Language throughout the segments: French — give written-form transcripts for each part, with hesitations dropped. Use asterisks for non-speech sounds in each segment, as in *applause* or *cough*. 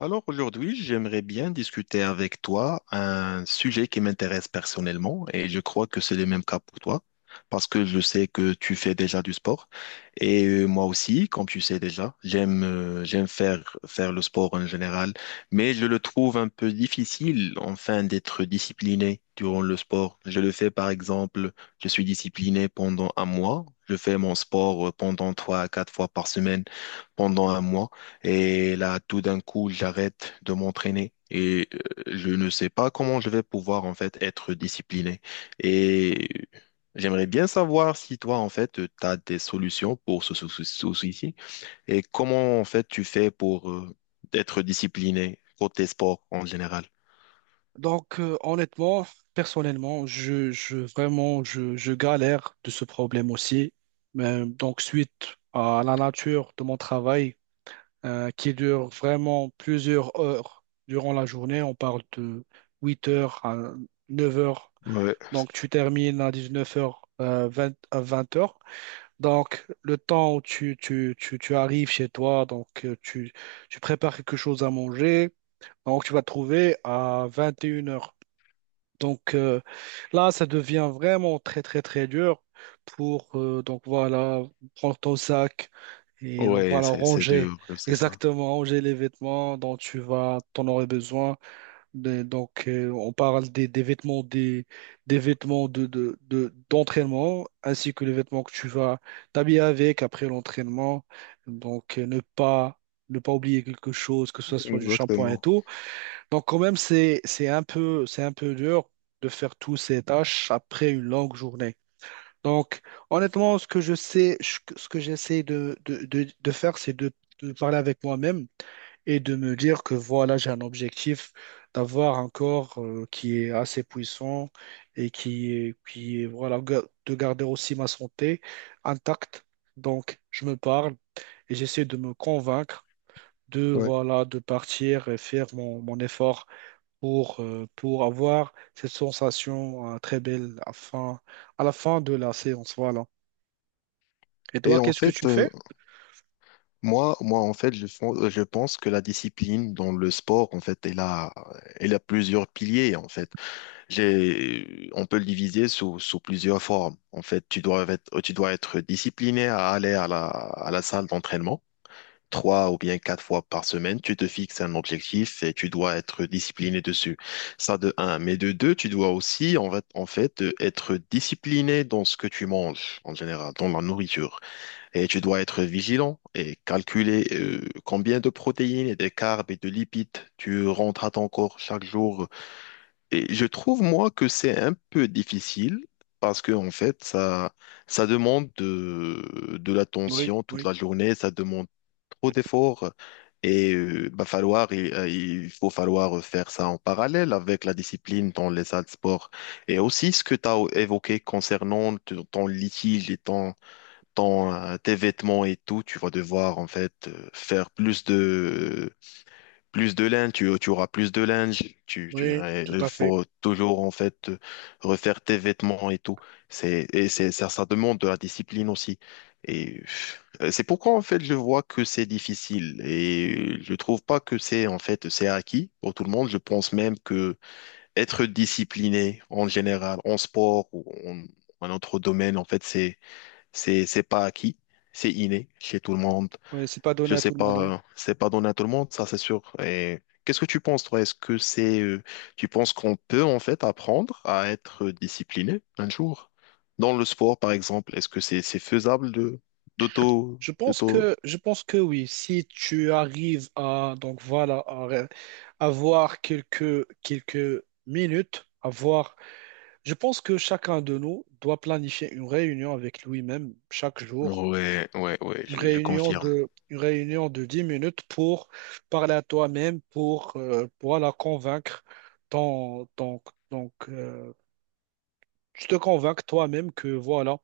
Alors aujourd'hui, j'aimerais bien discuter avec toi un sujet qui m'intéresse personnellement, et je crois que c'est le même cas pour toi parce que je sais que tu fais déjà du sport. Et moi aussi, comme tu sais déjà, j'aime faire le sport en général, mais je le trouve un peu difficile, enfin, d'être discipliné durant le sport. Je le fais par exemple, je suis discipliné pendant un mois, je fais mon sport pendant 3 à 4 fois par semaine pendant un mois. Et là, tout d'un coup, j'arrête de m'entraîner, et je ne sais pas comment je vais pouvoir en fait être discipliné. Et j'aimerais bien savoir si toi en fait tu as des solutions pour ce souci-ci, et comment en fait tu fais pour être discipliné côté sport en général. Donc, honnêtement, personnellement, je vraiment, je galère de ce problème aussi. Donc, suite à la nature de mon travail, qui dure vraiment plusieurs heures durant la journée, on parle de 8 heures à 9 heures. Ouais, Donc, tu termines à 19 h, 20 à 20 heures. Donc, le temps où tu arrives chez toi, donc tu prépares quelque chose à manger. Donc, tu vas te trouver à 21 heures. Donc euh, Là, ça devient vraiment très très très dur pour donc voilà prendre ton sac et donc ouais, voilà c'est ranger, dur, je sais ça. exactement, ranger les vêtements dont tu vas t'en aurais besoin. On parle des vêtements, des vêtements d'entraînement, ainsi que les vêtements que tu vas t'habiller avec après l'entraînement. Ne pas ne pas oublier quelque chose, que ce soit du shampoing et Exactement. tout. Donc quand même, c'est un peu, c'est un peu dur de faire toutes ces tâches après une longue journée. Donc honnêtement, ce que je sais, ce que j'essaie de faire, c'est de parler avec moi-même et de me dire que voilà, j'ai un objectif d'avoir un corps qui est assez puissant et voilà, de garder aussi ma santé intacte. Donc je me parle et j'essaie de me convaincre de, Ouais. voilà, de partir et faire mon effort pour avoir cette sensation très belle à, à la fin de la séance. Voilà. Et Et toi, en qu'est-ce que fait, tu fais? moi, en fait, je pense que la discipline dans le sport, en fait, elle a plusieurs piliers, en fait. On peut le diviser sous plusieurs formes. En fait, tu dois être discipliné à aller à la salle d'entraînement 3 ou bien 4 fois par semaine. Tu te fixes un objectif et tu dois être discipliné dessus. Ça de un. Mais de deux, tu dois aussi, en fait, être discipliné dans ce que tu manges, en général, dans la nourriture. Et tu dois être vigilant et calculer combien de protéines et de carbs et de lipides tu rentres à ton corps chaque jour. Et je trouve, moi, que c'est un peu difficile parce que, en fait, ça demande de Oui, l'attention toute oui, la journée, ça demande trop d'efforts, et bah, il faut falloir faire ça en parallèle avec la discipline dans les salles de sport. Et aussi, ce que tu as évoqué concernant ton ton litige et ton ton, tes vêtements et tout, tu vas devoir en fait faire plus de linge, tu auras plus de linge, tu oui, tout il à fait. faut toujours en fait refaire tes vêtements et tout. C'est ça, ça demande de la discipline aussi. Et c'est pourquoi en fait je vois que c'est difficile, et je trouve pas que c'est en fait c'est acquis pour tout le monde. Je pense même que être discipliné en général en sport, ou en autre domaine en fait, c'est pas acquis, c'est inné chez tout le monde. Oui, c'est pas Je donné à sais tout le monde, pas, oui. C'est pas donné à tout le monde, ça c'est sûr. Et qu'est-ce que tu penses, toi? Est-ce que tu penses qu'on peut en fait apprendre à être discipliné un jour? Dans le sport, par exemple, est-ce que c'est faisable de d'auto? Je pense que oui. Si tu arrives à, donc voilà, à avoir quelques minutes, avoir, je pense que chacun de nous doit planifier une réunion avec lui-même chaque jour, Ouais, ouais, ouais, je confirme. Une réunion de 10 minutes pour parler à toi-même, pour la convaincre. Ton, ton- donc, tu te convaincs toi-même que voilà,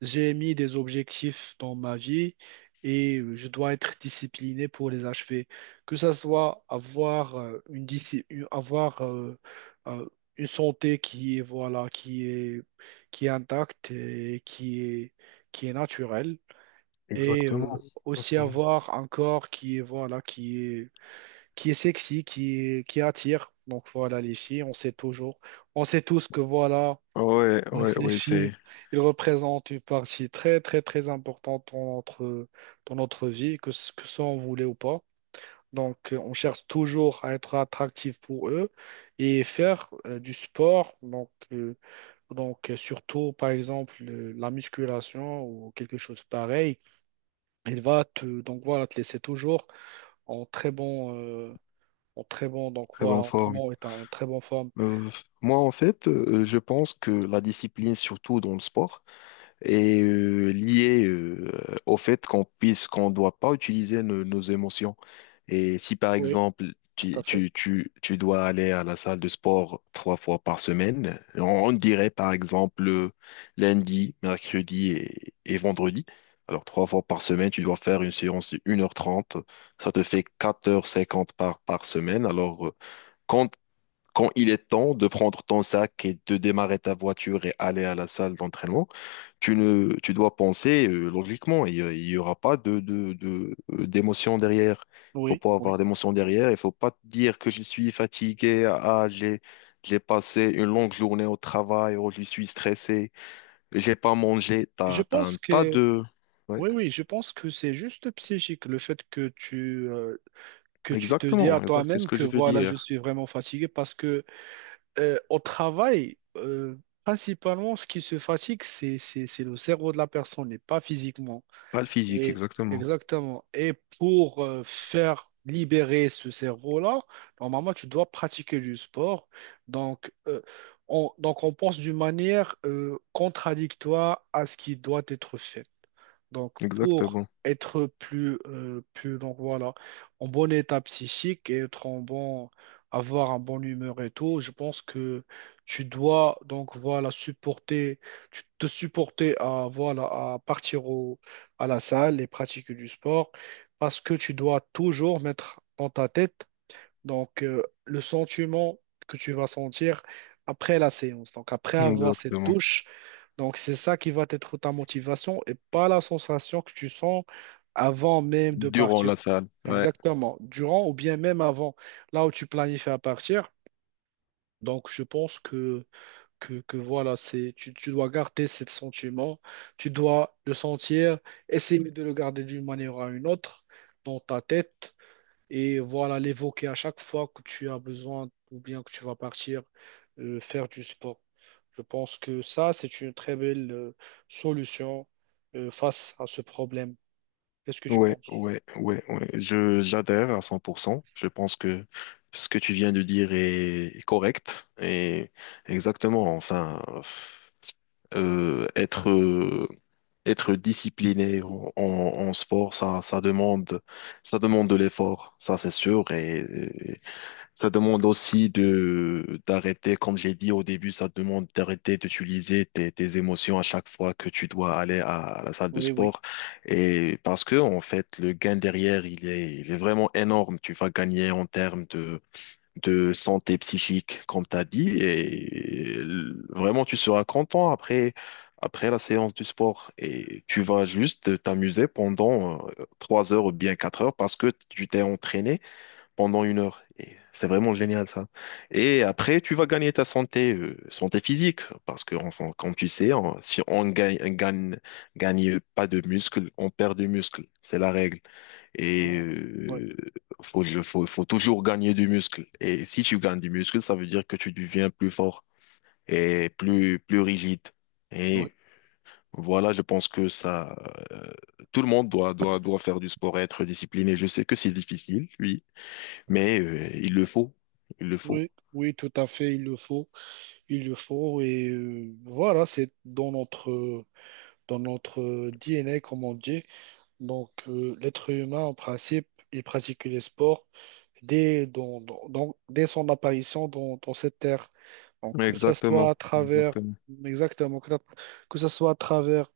j'ai mis des objectifs dans ma vie et je dois être discipliné pour les achever. Que ça soit avoir une, avoir, euh, une santé qui est, voilà, qui est intacte, et qui est naturelle, et Exactement, aussi exactement. avoir un corps qui est, voilà, qui est sexy, qui attire. Donc voilà, les filles, on sait toujours, on sait tous que voilà, Ouais, *laughs* ouais, les ouais, c'est filles, ils représentent une partie très très très importante dans notre, dans notre vie, que ce que ça on voulait ou pas. On cherche toujours à être attractif pour eux et faire du sport. Surtout, par exemple, la musculation ou quelque chose pareil, il va te, donc voilà, te laisser toujours en très bon, euh, en très bon, donc très voilà, bonne en très forme. bon état, en très bonne forme. Euh, Moi, en fait, je pense que la discipline, surtout dans le sport, et lié au fait qu'on doit pas utiliser nos émotions. Et si par Oui, exemple tout à tu, fait. tu, tu, tu dois aller à la salle de sport 3 fois par semaine, on dirait par exemple lundi, mercredi et vendredi. Alors 3 fois par semaine, tu dois faire une séance de 1h30. Ça te fait 4h50 par semaine. Alors quand quand il est temps de prendre ton sac et de démarrer ta voiture et aller à la salle d'entraînement, tu ne, tu dois penser logiquement. Il n'y aura pas d'émotion derrière. Il faut Oui, pas oui. avoir d'émotion derrière. Il faut pas te dire que je suis fatigué. Ah, j'ai passé une longue journée au travail. Oh, je suis stressé. J'ai pas mangé. Je T'as pense un tas que, de... Ouais, oui, oui, je pense que c'est juste psychique, le fait que que tu te dis à exactement. Exact, c'est ce toi-même que que je veux voilà, je dire. suis vraiment fatigué, parce que au travail, principalement, ce qui se fatigue, c'est le cerveau de la personne et pas physiquement. Pas le physique, Et exactement. exactement. Et pour faire libérer ce cerveau-là, normalement, tu dois pratiquer du sport. Donc, euh, donc on pense d'une manière contradictoire à ce qui doit être fait. Donc, pour Exactement. être plus, donc voilà, en bon état psychique, et être en bon, avoir un bon humeur et tout, je pense que tu dois, donc voilà, supporter, tu te supporter à, voilà, à partir à la salle et pratiquer du sport, parce que tu dois toujours mettre dans ta tête, le sentiment que tu vas sentir après la séance, donc après avoir cette Exactement. douche, donc c'est ça qui va être ta motivation, et pas la sensation que tu sens avant même de Durant partir. la salle. Ouais. Exactement. Durant ou bien même avant, là où tu planifies à partir. Donc, je pense que voilà, c'est, tu dois garder ce sentiment, tu dois le sentir, essayer de le garder d'une manière à une autre dans ta tête et, voilà, l'évoquer à chaque fois que tu as besoin, ou bien que tu vas partir faire du sport. Je pense que ça, c'est une très belle solution face à ce problème. Qu'est-ce que tu Ouais, penses? ouais, ouais, ouais. J'adhère à 100%. Je pense que ce que tu viens de dire est correct, et exactement. Enfin, euh, être, euh, être discipliné en en sport, ça demande de l'effort, ça c'est sûr. Et ça demande aussi de d'arrêter, comme j'ai dit au début, ça demande d'arrêter d'utiliser tes émotions à chaque fois que tu dois aller à, la salle de Oui, oui. sport. Et parce que, en fait, le gain derrière, il est vraiment énorme. Tu vas gagner en termes de santé psychique, comme tu as dit, et vraiment, tu seras content après, après la séance du sport. Et tu vas juste t'amuser pendant 3 heures ou bien 4 heures parce que tu t'es entraîné pendant 1 heure. Et c'est vraiment génial, ça. Et après, tu vas gagner ta santé, santé physique, parce que, enfin, comme tu sais, si on gagne pas de muscles, on perd du muscle. C'est la règle. Et Ouais, ouais, faut toujours gagner du muscle. Et si tu gagnes du muscle, ça veut dire que tu deviens plus fort et plus rigide. ouais. Et voilà, je pense que euh, tout le monde doit faire du sport et être discipliné. Je sais que c'est difficile, oui, mais il le faut, il le faut. Oui, oui, tout à fait, il le faut, et voilà, c'est dans notre DNA, comme on dit. Donc, l'être humain, en principe, il pratique les sports dès, dès son apparition dans, dans cette terre. Donc, que ce soit à Exactement, travers, exactement. exactement, que ce soit à travers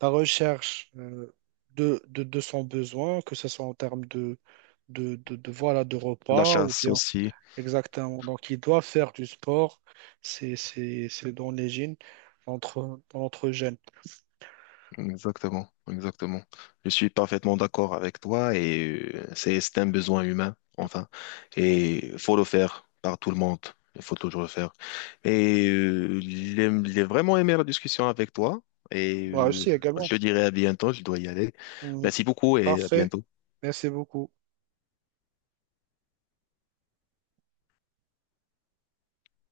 la recherche de, de son besoin, que ce soit en termes voilà, de La repas ou chasse bien, aussi, exactement. Donc, il doit faire du sport, c'est dans les gènes, entre, dans notre gène. exactement, exactement. Je suis parfaitement d'accord avec toi, et c'est un besoin humain, enfin, et il faut le faire par tout le monde. Il faut toujours le faire. Et j'ai vraiment aimé la discussion avec toi, et Moi aussi je également. te dirai à bientôt, je dois y aller. Mm. Merci beaucoup, et à Parfait, bientôt. merci beaucoup.